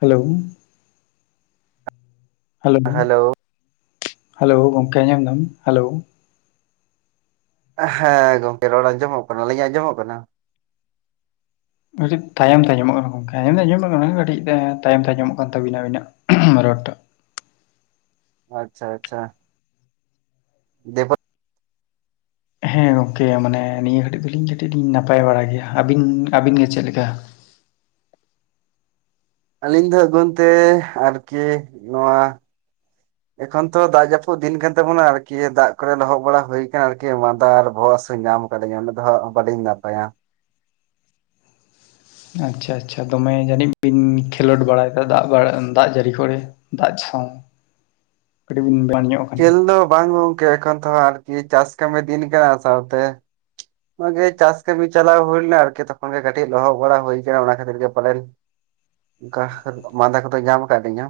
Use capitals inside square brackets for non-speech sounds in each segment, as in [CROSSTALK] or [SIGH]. Hello hello hello ᱜᱚᱢᱠᱮ ᱧ hello ᱦᱮᱸ ᱜᱚᱝᱠᱮ ᱨᱚᱲ ᱟᱸᱡᱚᱢᱚᱜ ᱠᱟᱱᱟ, ᱟᱞᱤᱧᱟᱜ ᱟᱸᱡᱚᱢᱚᱜ ᱠᱟᱱᱟ? ᱠᱟᱴᱤᱡ ᱛᱟᱭᱚᱢ ᱛᱮ ᱟᱸᱡᱚᱢᱚᱜ ᱠᱟᱱᱟ ᱜᱚᱢᱠᱮ ᱟᱸᱡᱚᱢ ᱫᱚ ᱟᱸᱡᱚᱢᱚᱜ ᱠᱟᱱᱟ, ᱠᱟᱴᱤᱡ ᱛᱟᱭᱚᱢ ᱛᱮ ᱟᱸᱡᱚᱢᱚᱜ ᱠᱟᱱ ᱛᱟᱵᱤᱱᱟ ᱟᱵᱤᱱᱟᱜ᱾ ᱢᱟᱨᱚᱴᱟ [UNINTELLIGIBLE] ᱟᱪᱪᱷᱟ ᱟᱪᱪᱷᱟ, ᱫᱮ ᱯᱚᱨᱼᱼ ᱦᱮᱸ ᱜᱚᱝᱠᱮ ᱢᱟᱱᱮ ᱱᱤᱭᱟᱹ ᱜᱷᱟᱲᱤᱡ ᱫᱚᱞᱤᱧ ᱠᱟᱹᱴᱤᱡ ᱞᱤᱧ ᱱᱟᱯᱟᱭ ᱵᱟᱲᱟ ᱜᱮᱭᱟ, ᱟᱵᱤᱱ ᱟᱵᱤᱱ ᱜᱮ ᱪᱮᱫ ᱞᱮᱠᱟ? ᱟᱞᱤᱧ ᱫᱚ ᱟᱹᱜᱽᱣᱟᱹᱱ ᱛᱮ ᱟᱨᱠᱤ ᱱᱚᱣᱟ [INAUDIBLE] ᱮᱠᱷᱚᱱ ᱛᱚ ᱫᱟᱜ ᱡᱟᱯᱩᱫ ᱫᱤᱱ ᱠᱟᱱ ᱛᱟᱵᱚᱱᱟ ᱟᱨᱠᱤ ᱫᱟᱜ ᱠᱚᱨᱮ ᱞᱚᱦᱚᱫ ᱵᱟᱲᱟ ᱦᱩᱭ ᱠᱟᱱᱟ ᱟᱨᱠᱤ ᱢᱟᱸᱫᱟ ᱟᱨ ᱵᱚᱦᱚᱜ ᱦᱟᱥᱩ ᱧᱟᱢ ᱧ ᱚᱱᱰᱮ ᱫᱚ ᱦᱟᱸᱜ ᱵᱟᱞᱤᱧ ᱱᱟᱯᱟᱭᱟ᱾ ᱟᱪᱷᱟ ᱟᱪᱷᱟ ᱫᱚᱢᱮ ᱡᱟᱹᱱᱤᱡ ᱵᱤᱱ ᱠᱷᱮᱞᱳᱰ ᱵᱟᱲᱟᱭᱮᱫᱟ ᱫᱟᱜ ᱫᱟᱜ ᱡᱟᱹᱲᱤ ᱠᱚᱨᱮ ᱫᱟᱜ ᱪᱷᱟᱚᱝ ᱠᱟᱴᱤᱡ ᱵᱤᱱ [UNINTELLIGIBLE] ᱠᱷᱮᱞ ᱫᱚ ᱵᱟᱝ ᱜᱚᱝᱠᱮ ᱮᱠᱷᱚᱱ ᱛᱚᱦᱟᱜ ᱟᱨᱠᱤ ᱪᱟᱥ ᱠᱟᱢᱮ ᱫᱤᱱ ᱠᱟᱱᱟ ᱥᱟᱣᱛᱮ ᱦᱚᱜ-ᱚᱭ ᱜᱮ ᱪᱟᱥ ᱠᱟᱢᱤ ᱪᱟᱞᱟᱣ ᱦᱩᱭ ᱞᱮᱱᱟ ᱟᱨᱠᱤ ᱛᱚᱠᱷᱚᱱ ᱜᱮ ᱠᱟᱴᱤᱡ ᱞᱚᱦᱚᱜ ᱵᱟᱲᱟ ᱦᱩᱭ ᱠᱟᱱᱟ ᱚᱱᱟ ᱠᱷᱟᱛᱤᱨ ᱜᱮ ᱯᱟᱞᱮᱱ ᱠᱟ ᱢᱟᱫᱟ ᱠᱚᱫᱚ ᱧᱟᱢ ᱠᱟᱜ ᱞᱤᱧᱟ᱾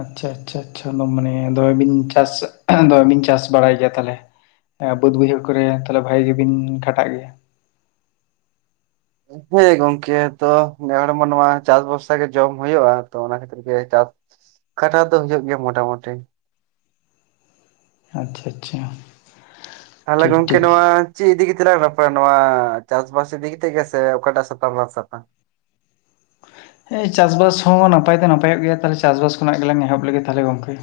ᱟᱪᱪᱷᱟ, ᱟᱪᱪᱷᱟ, ᱟᱪᱪᱷᱟ ᱫᱚ ᱢᱟᱱᱮ ᱫᱚᱢᱮ ᱵᱤᱱ ᱪᱟᱥ ᱫᱚᱢᱮ ᱵᱤᱱ ᱪᱟᱥ ᱵᱟᱲᱟᱭ ᱜᱮᱭᱟ ᱛᱟᱦᱞᱮ ᱮᱸ ᱵᱟᱹᱫ ᱵᱟᱹᱭᱦᱟᱹᱲ ᱠᱚᱨᱮ ᱛᱟᱦᱞᱮ ᱵᱷᱟᱜᱤ ᱜᱮᱵᱤᱱ ᱠᱷᱟᱴᱟᱜ ᱜᱮᱭᱟ। ᱦᱮᱸ ᱜᱚᱝᱠᱮ ᱛᱚ ᱱᱮ ᱦᱚᱲ ᱢᱟ ᱱᱚᱣᱟ ᱪᱟᱥ ᱵᱚᱨᱥᱟ ᱜᱮ ᱡᱚᱢ ᱦᱩᱭᱩᱜᱼᱟ, ᱛᱚ ᱚᱱᱟ ᱠᱷᱟᱛᱤ ᱜᱮ ᱪᱟᱥ ᱠᱷᱟᱴᱟ ᱫᱚ ᱦᱩᱭᱩᱜ ᱜᱮᱭᱟ ᱢᱚᱴᱟᱢᱩᱴᱤ᱾ ᱟᱪᱪᱷᱟ ᱟᱪᱪᱷᱟ ᱛᱟᱦᱚᱞᱮ ᱴᱷᱤᱠ ᱜᱚᱢᱠᱮ ᱴᱷᱤᱠ ᱱᱚᱣᱟ ᱪᱮᱫ ᱤᱫᱤ ᱠᱟᱛᱮᱞᱟᱝ ᱨᱟᱯᱟᱭᱟ ᱱᱚᱣᱟ ᱪᱟᱥᱵᱟᱥ ᱤᱫᱤ ᱠᱟᱛᱮ ᱜᱮᱥᱮ ᱚᱠᱟ ᱴᱟᱜ ᱥᱟᱛᱟᱢ ᱞᱟᱝ ᱥᱟᱯᱟ ᱦᱮᱸ ᱪᱟᱥᱵᱟᱥ ᱦᱚᱸ ᱱᱟᱯᱟᱭ ᱫᱚ ᱱᱟᱯᱚᱜ ᱜᱮᱭᱟ, ᱛᱟᱦᱚᱞᱮ ᱪᱟᱥᱵᱟᱥ ᱠᱷᱚᱱᱟᱜ ᱜᱮᱞᱟᱝ ᱮᱦᱚᱵ ᱞᱮᱜᱮ ᱛᱟᱦᱚᱞᱮ ᱜᱚᱝᱠᱮ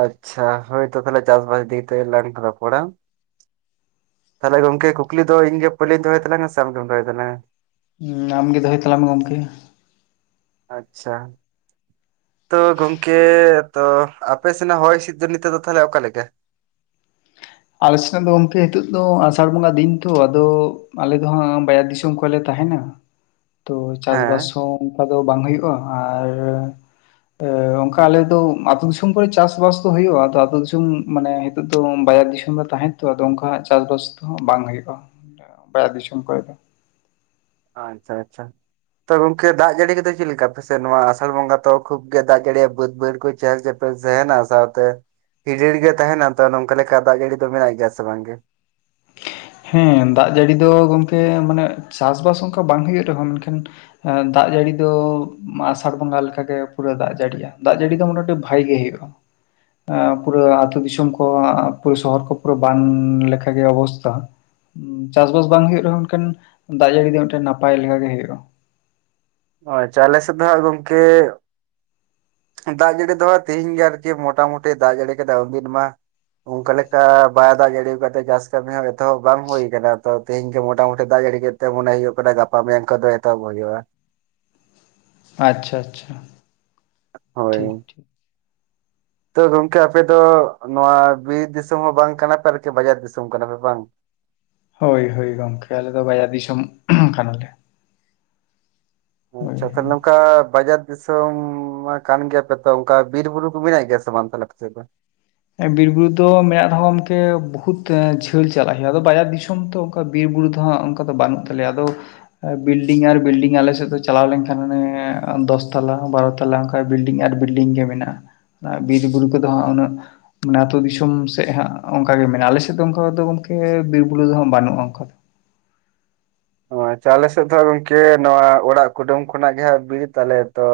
ᱟᱪᱪᱷᱟ, ᱦᱚᱭᱛᱚ ᱛᱟᱦᱮᱞᱮ ᱪᱟᱥᱵᱟᱥ ᱤᱫᱤ ᱠᱟᱛᱮ ᱜᱮᱞᱟᱝ ᱨᱚᱯᱚᱲᱟ᱾ ᱛᱟᱦᱚᱞᱮ ᱜᱚᱢᱠᱮ ᱠᱩᱠᱞᱤ ᱫᱚ ᱤᱧ ᱜᱮ ᱯᱳᱭᱞᱳᱧ ᱫᱚᱦᱚᱭ ᱛᱟᱞᱟᱝ-ᱟ ᱥᱮ ᱟᱢᱜᱮᱢ ᱫᱚᱦᱚᱭ ᱛᱟᱞᱟᱝ-ᱟ᱾ ᱦᱩᱸ ᱟᱢ ᱜᱮ ᱫᱚᱦᱚᱭ ᱛᱟᱞᱟᱝ ᱢᱮ ᱜᱚᱢᱠᱮ ᱾ ᱟᱪᱪᱷᱟ, ᱛᱚ ᱜᱚᱝᱠᱮ, ᱛᱚ ᱟᱯᱮ ᱥᱮᱱᱟᱜ ᱦᱚᱭ ᱦᱤᱥᱤᱫ ᱫᱚ ᱱᱤᱛᱚᱜ ᱫᱚ ᱛᱟᱦᱚᱞᱮ ᱚᱠᱟ ᱞᱮᱠᱟ? ᱟᱞᱮ ᱥᱮᱱ ᱫᱚ ᱜᱚᱢᱠᱮ ᱱᱤᱛᱚᱜ ᱫᱚ ᱟᱥᱟᱲ ᱵᱚᱸᱜᱟ ᱫᱤᱱ ᱛᱚ ᱟᱫᱚ, ᱟᱞᱮ ᱫᱚᱦᱟᱸᱜ ᱵᱟᱡᱟᱨ ᱫᱤᱥᱚᱢ ᱠᱚᱨᱮ ᱞᱮ ᱛᱟᱦᱮᱸᱱᱟ ᱾ ᱛᱚ ᱪᱟᱥᱵᱟᱥ ᱦᱮᱸ ᱦᱚᱸ ᱚᱱᱠᱟ ᱫᱚ ᱵᱟᱝ ᱦᱳᱭᱳᱜᱼᱟ, ᱟᱨ ᱚᱱᱠᱟ ᱟᱞᱮᱫᱚ ᱟᱛᱳ ᱫᱤᱥᱚᱢ ᱠᱚᱨᱮ ᱪᱟᱥ ᱵᱟᱥ ᱫᱚ ᱦᱳᱭᱳᱜᱼᱟ ᱾ ᱟᱫᱚ ᱟᱛᱳ ᱫᱤᱥᱚᱢ ᱢᱟᱱᱮ ᱱᱤᱛᱚᱜ ᱫᱚ ᱵᱟᱡᱟᱨ ᱫᱤᱥᱚᱢ, ᱨᱮ ᱛᱟᱦᱮᱱ ᱛᱚ ᱟᱫᱚ ᱩᱱᱠᱟ ᱪᱟᱥᱵᱟᱥ ᱛᱚ ᱵᱟᱝ ᱦᱩᱭᱩᱜᱼᱟ ᱾ ᱵᱟᱡᱟᱨ ᱫᱤᱥᱚᱢ ᱠᱚᱨᱮ ᱫᱚ᱾ ᱟᱪᱪᱷᱟ ᱟᱪᱪᱷᱟ, ᱛᱚ ᱜᱚᱢᱠᱮ ᱫᱟᱜ ᱡᱟᱹᱲᱤ ᱠᱚᱫᱚ ᱪᱮᱫ ᱞᱮᱠᱟ ᱟᱯᱮ ᱥᱮᱫ ᱱᱚᱣᱟ ᱟᱥᱟᱲ ᱵᱚᱸᱜᱟ ᱛᱚ ᱠᱷᱩᱵ ᱜᱮ ᱫᱟᱜ ᱡᱟᱹᱲᱤᱭᱟᱭ, ᱵᱟᱹᱫ ᱵᱟᱹᱭᱟᱹᱲ ᱠᱚ ᱪᱟᱥ ᱜᱮᱯ, ᱛᱟᱦᱮᱸᱱᱟ ᱥᱟᱶᱛᱮ ᱟᱹᱡᱟᱹᱲᱤᱜᱮ ᱛᱟᱦᱮᱸᱱᱟ ᱛᱚ ᱱᱚᱝᱠᱟ ᱞᱮᱠᱟ ᱫᱟᱜ ᱡᱟᱹᱲᱤ ᱫᱚ ᱢᱮᱱᱟᱜ ᱜᱮᱭᱟ ᱥᱮ ᱵᱟᱝᱜᱮ? ᱦᱮᱸ ᱫᱟᱜ ᱡᱟᱹᱲᱤ ᱫᱚ ᱜᱚᱢᱠᱮ ᱢᱟᱱᱮ ᱪᱟᱥᱵᱟᱥ ᱚᱱᱠᱟ ᱵᱟᱝ ᱦᱩᱭᱩᱜ ᱨᱮᱦᱚᱸ ᱢᱮᱱᱠᱷᱟᱱ? ᱫᱟᱜ ᱡᱟᱹᱲᱤ ᱫᱚ ᱟᱥᱟᱲ ᱵᱚᱸᱜᱟ ᱞᱮᱠᱟᱜ ᱜᱮ ᱯᱩᱨᱟᱹ ᱫᱟᱜ ᱡᱟᱹᱲᱤᱼᱟ ᱾ᱫᱟᱜ ᱡᱟᱹᱲᱤ ᱫᱚ ᱢᱚᱴᱮᱴᱤ ᱵᱷᱟᱜᱤ ᱜᱮ ᱦᱩᱭᱩᱜᱼᱟ ᱾ ᱟᱸ ᱩᱱᱠᱩ ᱫᱚ ᱟᱹᱛᱩᱳ ᱫᱤᱥᱚᱢ ᱠᱚ ᱯᱩᱨᱟᱹ ᱥᱚᱦᱚᱨ ᱠᱚ ᱯᱩᱨᱟᱹ ᱵᱟᱱ ᱞᱮᱠᱟᱜᱮ ᱚᱵᱚᱥᱛᱟ, ᱪᱟᱥᱵᱟᱥ ᱵᱟᱝ ᱦᱳᱭᱳᱜ ᱨᱮᱦᱚᱸ ᱢᱮᱱᱠᱷᱟᱱ ᱫᱟᱜ ᱡᱟᱹᱲᱤ ᱫᱚ ᱢᱤᱫᱴᱮᱱ ᱱᱟᱯᱟᱭ ᱞᱮᱠᱟ ᱜᱮ ᱦᱳᱭᱳᱼᱟ ᱾ ᱟᱪᱪᱷᱟ ᱟᱞᱮ ᱥᱮᱫ ᱫᱚᱦᱟᱜ ᱜᱚᱢᱠᱮ, ᱫᱟᱜ ᱡᱟᱹᱲᱤ ᱫᱚ ᱦᱟᱜ ᱛᱤᱦᱤᱧ ᱜᱮ ᱟᱨᱠᱤ ᱢᱚᱴᱟᱢᱩᱴᱤ ᱫᱟᱜ ᱡᱟᱹᱲᱤ ᱠᱮᱫᱟᱭ ᱩᱱᱫᱤᱱ ᱢᱟ ᱚᱱᱠᱟ ᱞᱮᱠᱟ ᱵᱟᱭ ᱫᱟᱜ ᱡᱟᱹᱲᱤ ᱠᱟᱣᱛᱮ ᱪᱟᱥ ᱠᱟᱹᱢᱤ ᱦᱚᱸ ᱮᱛᱚᱦᱚᱵ ᱵᱟᱝ ᱦᱩᱭᱟᱠᱟᱱᱟ ᱾ ᱛᱚ ᱛᱮᱦᱤᱧ ᱜᱮ ᱢᱚᱴᱟᱢᱩᱴᱤ ᱫᱟᱜ ᱡᱟᱹᱲᱤ ᱜᱮ ᱛᱮ ᱢᱚᱱᱮ ᱦᱳᱭᱳᱜ ᱠᱟᱱᱟ ᱜᱟᱯᱟ ᱢᱮᱭᱟᱝ ᱠᱷᱚᱱ ᱫᱚ ᱮᱛᱚᱦᱚᱵ ᱦᱳᱭᱳᱜᱼᱟ᱾ ᱟᱪᱪᱷᱟ ᱟᱪᱪᱷᱟ ᱦᱳᱭ ᱴᱷᱤᱠ ᱴᱷᱤᱠ- ᱛᱚ ᱜᱚᱝᱠᱮ ᱟᱯᱮ ᱫᱚ ᱱᱚᱣᱟ ᱵᱤᱨ ᱫᱤᱥᱚᱢ ᱦᱚᱸ ᱵᱟᱝ ᱠᱟᱱᱟ ᱯᱮ ᱟᱨᱠᱤ ᱵᱟᱡᱟᱨ ᱫᱤᱥᱚᱢ ᱠᱟᱱᱟ ᱯᱮ ᱵᱟᱝ᱾ ᱦᱳᱭ ᱦᱳᱭ ᱜᱚᱢᱠᱮ ᱟᱞᱮ ᱫᱚ ᱵᱟᱡᱟᱨ ᱫᱤᱥᱚᱢ ᱠᱟᱱᱟᱞᱮ᱾ ᱦᱳᱭ ᱟᱪᱪᱷᱟ ᱛᱟᱦᱞᱮ ᱦᱳᱭ ᱱᱚᱝᱠᱟ ᱵᱟᱡᱟᱨ ᱫᱤᱥᱚᱢ ᱢᱟ ᱠᱟᱱ ᱜᱮᱭᱟᱯᱮ, ᱛᱚ ᱚᱱᱠᱟ ᱵᱤᱨ ᱵᱩᱨᱩ ᱠᱚ ᱢᱮᱱᱟᱭ ᱜᱮᱭᱟ ᱥᱮ ᱵᱟᱝ? [UNINTELLIGIBLE] ᱵᱤᱨ ᱵᱩᱨᱩ ᱫᱚ ᱢᱮᱱᱟᱜ ᱨᱮᱸᱦᱚ ᱜᱚᱢᱠᱮ ᱵᱚᱦᱩᱛ ᱡᱷᱟᱹᱞ ᱪᱟᱞᱟᱜ ᱦᱩᱭᱩᱜᱼᱟ, ᱟᱫᱚ ᱵᱟᱡᱟᱨ ᱫᱤᱥᱚᱢ ᱛᱚ, ᱠᱟ ᱵᱤᱨᱵᱩᱨᱩ ᱫᱚ ᱦᱟᱸᱜ ᱚᱝᱠᱟ ᱫᱚ ᱵᱟᱹᱱᱩᱜ ᱛᱟᱞᱮᱭᱟ ᱟᱫᱚ ᱵᱤᱞᱰᱤᱝ ᱟᱨ ᱵᱤᱞᱰᱤᱝ ᱟᱞᱮ ᱥᱮᱜ ᱫᱚ ᱪᱟᱞᱟᱣ ᱞᱮᱱᱠᱷᱟᱱ ᱦᱟᱱᱮ ᱫᱚᱥ ᱛᱟᱞᱟ ᱵᱟᱨᱚ ᱛᱟᱞᱟ ᱠᱟ ᱵᱤᱞᱰᱤᱝ ᱟᱨ ᱵᱤᱞᱰᱤᱝ ᱜᱮ ᱢᱮᱱᱟᱜᱼᱟ᱾ ᱵᱤᱨ ᱵᱩᱨᱩ ᱠᱚᱫᱚ ᱦᱟᱸᱜ ᱩᱱᱟᱹᱜ ᱢᱟᱱᱮ ᱟᱹᱛᱩᱳ ᱫᱤᱥᱚᱢ ᱥᱮᱜ ᱦᱟᱸᱜ ᱚᱝᱠᱟᱜ ᱜᱮ ᱢᱮᱱᱟᱜᱼᱟ ᱟᱞᱮᱥᱮᱜ ᱫᱚ ᱚᱝᱠᱟ ᱫᱚ ᱜᱚᱝᱠᱮ ᱵᱤᱨᱵᱩᱨᱩ ᱫᱚ ᱦᱟᱸᱜ ᱵᱟᱹᱱᱩᱜᱼᱟ ᱚᱝᱠᱟ ᱫᱚ᱾ ᱚ ᱟᱪᱪᱷᱟ ᱟᱞᱮ ᱥᱮᱜ ᱫᱚ ᱦᱟᱸᱜ ᱜᱚᱝᱠᱮ ᱱᱚᱣᱟ ᱚᱲᱟᱜ ᱠᱩᱰᱟᱹᱢ ᱠᱷᱚᱱᱟᱜ ᱜᱮ ᱦᱟᱸᱜ ᱵᱤᱨ ᱛᱟᱞᱮ ᱛᱚ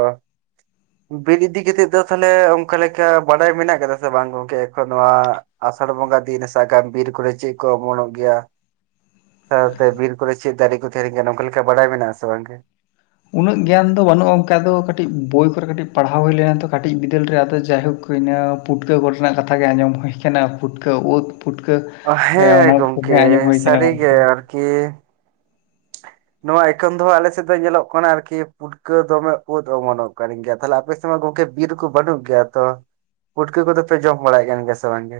ᱵᱤᱨ ᱤᱫᱤ ᱠᱮᱛᱮᱜ ᱫᱚ ᱛᱟᱦᱞᱮ ᱚᱝᱠᱟ ᱞᱮᱠᱟ ᱵᱟᱰᱟᱭ ᱢᱮᱱᱟᱜ ᱠᱟᱫᱟ ᱥᱮ ᱵᱟᱝ ᱜᱚᱝᱠᱮ? ᱮᱠᱷᱚᱱ ᱱᱚᱣᱟ ᱟᱥᱟᱲ ᱵᱚᱸᱜᱟ ᱫᱤᱱ ᱨᱮ ᱥᱟᱜᱟᱢ ᱵᱤᱨ ᱠᱚᱨᱮ ᱪᱮᱜ ᱠᱚ ᱚᱢᱚᱱᱚᱜ ᱜᱮᱭᱟ? ᱥᱟᱶᱛᱮ ᱵᱤᱨ ᱠᱚᱨᱮ ᱪᱮᱫ ᱫᱟᱨᱮ ᱠᱚ ᱛᱟᱦᱮᱱ ᱠᱟᱱᱟ ᱚᱝᱠᱟ ᱞᱮᱠᱟ ᱵᱟᱲᱟᱭ ᱢᱮᱱᱟᱜᱼᱟ ᱥᱮ ᱵᱟᱝ ᱜᱮ? ᱩᱱᱟᱹᱜ ᱜᱮᱭᱟᱱ ᱫᱚ ᱵᱟᱹᱱᱩᱜᱼᱟ ᱚᱝᱠᱟ ᱫᱚ ᱠᱟᱹᱴᱤᱡ ᱵᱳᱭ ᱠᱚᱨᱮ ᱠᱟᱹᱴᱤᱡ ᱯᱟᱲᱦᱟᱣ ᱦᱩᱭ ᱞᱮᱱᱟ ᱛᱚ ᱠᱟᱹᱴᱤᱡ ᱵᱤᱫᱟᱹᱞ ᱨᱮ ᱟᱫᱚ ᱡᱟᱭᱦᱳᱠ ᱦᱩᱭᱱᱟ ᱯᱩᱴᱠᱟᱹ ᱠᱚ ᱨᱮᱱᱟᱜ ᱠᱟᱛᱷᱟ ᱜᱮ ᱟᱸᱡᱚᱢ ᱦᱩᱭ ᱟᱠᱟᱱᱟ ᱯᱩᱴᱠᱟᱹ ᱩᱫ ᱯᱩᱴᱠᱟᱹ ᱚ ᱦᱮᱸ ᱚᱱᱟ ᱠᱚᱜᱮ ᱜᱚᱝᱠᱮ ᱟᱸᱡᱚᱢ ᱦᱩᱭ ᱠᱟᱱᱟ ᱥᱟᱹᱨᱤ ᱜᱮ ᱜᱚᱝᱠᱮ ᱟᱨᱠᱤ ᱱᱚᱣᱟ ᱮᱠᱷᱚᱱ ᱫᱚ ᱦᱟᱸᱜ ᱟᱞᱮᱥᱮᱜ ᱫᱚ ᱧᱮᱞᱚᱜ ᱠᱟᱱᱟ ᱟᱨᱠᱤ ᱯᱩᱴᱠᱟᱹ ᱫᱚᱢᱮ ᱩᱫ ᱚᱢᱚᱱᱚᱜ ᱠᱟᱱ ᱜᱮᱭᱟ ᱛᱟᱦᱞᱮ ᱟᱯᱮ ᱨᱮᱢᱟ ᱜᱚᱝᱠᱮ ᱵᱤᱨ ᱠᱚ ᱵᱟᱹᱱᱩᱜ ᱜᱮᱭᱟ ᱛᱚ, ᱯᱩᱴᱠᱟᱹ ᱠᱚᱫᱚ ᱯᱮ ᱡᱚᱢ ᱵᱟᱲᱟᱭᱮᱜ ᱠᱟᱱ ᱜᱮᱭᱟ ᱥᱮ ᱵᱟᱝᱜᱮ?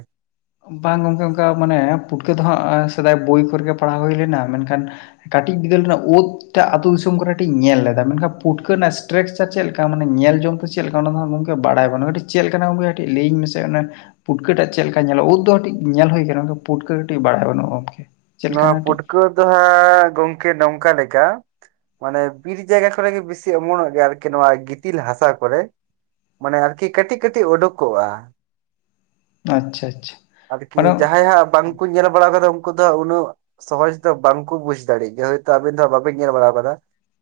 ᱵᱟᱝ ᱜᱚᱝᱠᱮ ᱚᱝᱠᱟ ᱢᱟᱱᱮ ᱯᱩᱴᱠᱟᱹ ᱫᱚ ᱦᱟᱸᱜ ᱥᱮᱫᱟᱭ ᱵᱳᱭ ᱠᱚᱨᱮᱜᱮ ᱯᱟᱲᱦᱟᱣ ᱦᱩᱭ ᱞᱮᱱᱟ ᱢᱮᱱᱠᱷᱟᱱ ᱠᱟᱹᱴᱤᱡ ᱵᱤᱫᱟᱹᱞ ᱨᱮᱱᱟᱜ ᱩᱫ ᱴᱟᱜ ᱟᱛᱳ ᱫᱤᱥᱚᱢ ᱠᱚᱨᱮ ᱴᱤᱧ ᱧᱮᱞ ᱞᱮᱫᱟ ᱢᱮᱱᱠᱷᱟᱱ ᱯᱩᱴᱠᱟᱹ ᱨᱮᱱᱟᱜ ᱥᱴᱨᱟᱠᱪᱟᱨ ᱪᱮᱜ ᱞᱮᱠ ᱛᱟ ᱢᱟᱱᱮ ᱧᱮᱞ ᱡᱚᱝᱛᱮ ᱪᱮᱜ ᱞᱮᱠᱟ ᱚᱱᱟ ᱫᱚ ᱦᱟᱸᱜ ᱜᱚᱝᱠᱮ ᱵᱟᱲᱟᱭ ᱵᱟᱹᱱᱩᱜᱼᱟ᱾ ᱴᱤᱡ ᱪᱮᱜ ᱞᱮᱠᱟᱱᱟ ᱜᱚᱝᱠᱮ ᱴᱤᱜ ᱞᱟᱹᱭᱟᱹᱧ ᱢᱮᱥᱮ ᱚᱱᱮ ᱯᱩᱴᱠᱟᱹ ᱴᱟᱜ ᱪᱮᱜ ᱞᱮᱠᱟ ᱧᱮᱞᱟᱜ? ᱩᱫ ᱫᱚ ᱠᱟᱹᱴᱤᱡ ᱧᱮᱞ ᱦᱩᱭ ᱟᱠᱟᱱᱟ ᱚᱝᱠᱮ ᱯᱩᱴᱠᱟᱹ ᱠᱟᱹᱴᱤᱡ ᱵᱟᱲᱟᱭ ᱵᱟᱹᱱᱩᱜᱼᱟ ᱜᱚᱝᱠᱮ ᱪᱮᱫ ᱱᱚᱣᱟ ᱞᱮᱠᱟᱱᱟ ᱠᱟᱹᱴᱤᱡ ᱯᱩᱴᱠᱟᱹ ᱫᱚ ᱦᱟᱸᱜ ᱜᱚᱝᱠᱮ ᱱᱚᱝᱠᱟ ᱞᱮᱠᱟ ᱢᱟᱱᱮ ᱵᱤᱨ ᱡᱟᱭᱜᱟ ᱠᱚᱨᱮ ᱜᱮ ᱵᱮᱥᱤ ᱚᱢᱚᱱᱚᱜ ᱜᱮᱭᱟ ᱟᱨᱠᱤ ᱱᱚᱣᱟ ᱜᱤᱛᱤᱞ ᱦᱟᱥᱟ ᱠᱚᱨᱮ᱾ ᱢᱟᱱᱮ ᱟᱨᱠᱤ ᱠᱟᱹᱴᱤᱜ ᱠᱟᱹᱴᱤᱜ ᱩᱰᱩᱠᱚᱜᱼᱟ᱾ ᱟᱪᱪᱷᱟ ᱟᱪᱪᱷᱟ ᱟᱨᱠᱤ ᱢᱟᱱᱮ ᱡᱟᱦᱟᱸᱭ ᱦᱟᱸᱜ ᱵᱟᱝᱠᱚ ᱧᱮᱞ ᱵᱟᱲᱟᱣ ᱠᱟᱫᱟ ᱩᱝᱠᱩ ᱫᱚ ᱦᱟᱸᱜ ᱩᱱᱟᱹᱜ ᱥᱚᱦᱚᱡ ᱫᱚ ᱵᱟᱝ ᱠᱚ ᱵᱩᱡᱽ ᱫᱟᱲᱮᱜ ᱜᱮᱭᱟ ᱦᱚᱭᱛᱚ ᱟᱵᱤᱱ ᱫᱚ ᱦᱟᱸᱜ ᱵᱟᱵᱤᱱ ᱧᱮᱞ ᱵᱟᱲᱟᱣ ᱠᱟᱫᱟ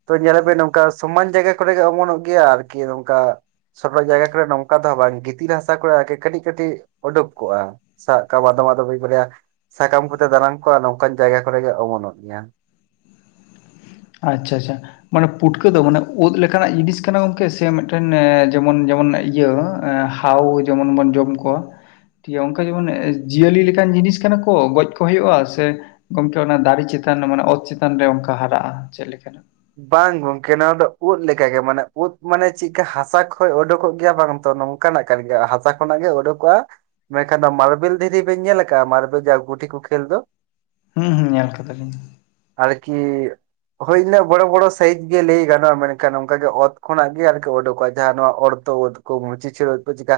ᱛᱚ ᱧᱮᱞᱟᱵᱤᱱ ᱱᱚᱝᱠᱟ ᱥᱚᱢᱟᱱ ᱡᱟᱭᱜᱟ ᱠᱚᱨᱮ ᱜᱮ ᱚᱢᱚᱱᱚᱜ ᱜᱮᱭᱟ ᱟᱨᱠᱤ ᱱᱚᱝᱠᱟ᱾ ᱥᱟᱯᱷᱟ ᱡᱟᱭᱜᱟ ᱠᱚᱨᱮ ᱱᱚᱝᱠᱟ ᱫᱚ ᱦᱟᱸᱜ ᱵᱟᱝ ᱜᱤᱛᱤᱞ ᱦᱟᱥᱟ ᱠᱚᱨᱮ ᱟᱨᱠᱤ ᱠᱟᱹᱴᱤᱜ ᱠᱟᱹᱴᱤᱜ ᱩᱰᱩᱠ ᱠᱚᱜᱼᱟ᱾ ᱥᱟᱜ ᱠᱟᱢ ᱟᱫᱚᱢ ᱟᱫᱚᱢ ᱢᱤᱜ ᱵᱟᱨᱭᱟ ᱥᱟᱠᱟᱢ [UNINTELLIGIBLE] ᱢᱤᱫ ᱵᱟᱨᱭᱟ ᱥᱟᱠᱟᱢ ᱠᱚᱛᱮ ᱫᱟᱱᱟᱝ ᱠᱚᱜᱼᱟ ᱱᱚᱝᱠᱟᱱ ᱡᱟᱭᱜᱟ ᱠᱚᱨᱮᱜᱮ ᱚᱢᱚᱱᱚᱜ ᱜᱮᱭᱟ᱾ ᱟᱪᱪᱷᱟ ᱟᱪᱪᱷᱟ ᱢᱟᱱᱮ ᱯᱩᱴᱠᱟᱹ ᱫᱚ ᱢᱟᱱᱮ ᱩᱫ ᱞᱮᱠᱟᱱᱟᱜ ᱡᱤᱱᱤᱥ ᱠᱟᱱᱟ ᱜᱚᱝᱠᱮ ᱥᱮ ᱢᱤᱜᱴᱮᱱ ᱮ ᱡᱮᱢᱚᱱ ᱡᱮᱢᱚᱱ ᱤᱭᱟᱹ ᱮ ᱦᱟ ᱦᱟᱣ ᱡᱮᱢᱚᱱ ᱵᱚᱱ ᱡᱚᱢ ᱠᱚᱣᱟ᱾ [UNINTELLIGIBLE] ᱚᱝᱠᱟ ᱡᱮᱢᱚᱱ ᱡᱤᱭᱟᱹᱞᱤ ᱞᱮᱠᱟᱱ ᱡᱤᱱᱤᱥ ᱠᱟᱱᱟ ᱠᱚ ᱜᱚᱡ ᱠᱚ ᱦᱩᱭᱩᱜᱼᱟ ᱥᱮ ᱜᱚᱝᱠᱮ ᱚᱱᱟ ᱫᱟᱨᱮ ᱪᱮᱛᱟᱱ ᱢᱟᱱᱮ ᱚᱛ ᱪᱮᱛᱟᱱ ᱨᱮ ᱚᱝᱠᱟ ᱦᱟᱨᱟᱜᱼᱟ ᱪᱮᱫ ᱞᱮᱠᱟᱱᱟᱜ? ᱵᱟᱝ ᱜᱚᱝᱠᱮ ᱱᱚᱣᱟ ᱫᱚ ᱩᱫ ᱞᱮᱠᱟᱜᱮ ᱢᱟᱱᱮ ᱩᱫ ᱢᱟᱱᱮ ᱪᱮᱜᱠᱟ ᱦᱟᱥᱟ ᱠᱷᱚᱡ ᱩᱰᱩᱠᱚᱜ ᱜᱮᱭᱟ ᱵᱟᱝ ᱛᱚᱱᱚᱝ ᱠᱟᱱᱟᱜ ᱠᱟᱱ ᱜᱮᱭᱟ ᱦᱟᱥᱟ ᱠᱷᱚᱱᱟᱜ ᱜᱮ ᱩᱰᱩᱠᱚᱜᱼᱟ᱾ ᱢᱮᱱᱠᱷᱟᱱ ᱫᱚ ᱢᱟᱨᱵᱮᱞ ᱫᱷᱤᱨᱤ ᱵᱮᱱ ᱧᱮᱞ ᱟᱠᱟᱜᱼᱟ? ᱢᱟᱨᱵᱮᱞ ᱡᱟᱦᱟᱸ ᱜᱩᱴᱷᱤ ᱠᱚ ᱠᱷᱮᱞ ᱫᱚ? ᱦᱩᱸ ᱦᱩᱸ ᱧᱮᱞ ᱠᱟᱫᱟᱞᱤᱧ᱾ ᱟᱨᱠᱤ ᱦᱩᱭ [UNINTELLIGIBLE] ᱵᱚᱲᱚ ᱵᱚᱲᱚ ᱥᱟᱭᱤᱡ ᱜᱮ ᱞᱟᱹᱭ ᱜᱟᱱᱚᱜᱼᱟ ᱢᱮᱱᱠᱷᱟᱱ ᱚᱝᱠᱟ ᱜᱮ ᱚᱛ ᱠᱷᱚᱱᱟᱜ ᱜᱮ ᱟᱨᱠᱤ ᱩᱰᱩᱠᱚᱜᱼᱟ ᱡᱟᱦᱟᱸ ᱱᱚᱣᱟ ᱚᱲᱛᱚ ᱣᱟᱹᱛ ᱢᱩᱪᱤ ᱪᱷᱟᱹᱲ ᱠᱚ ᱪᱤᱠᱟ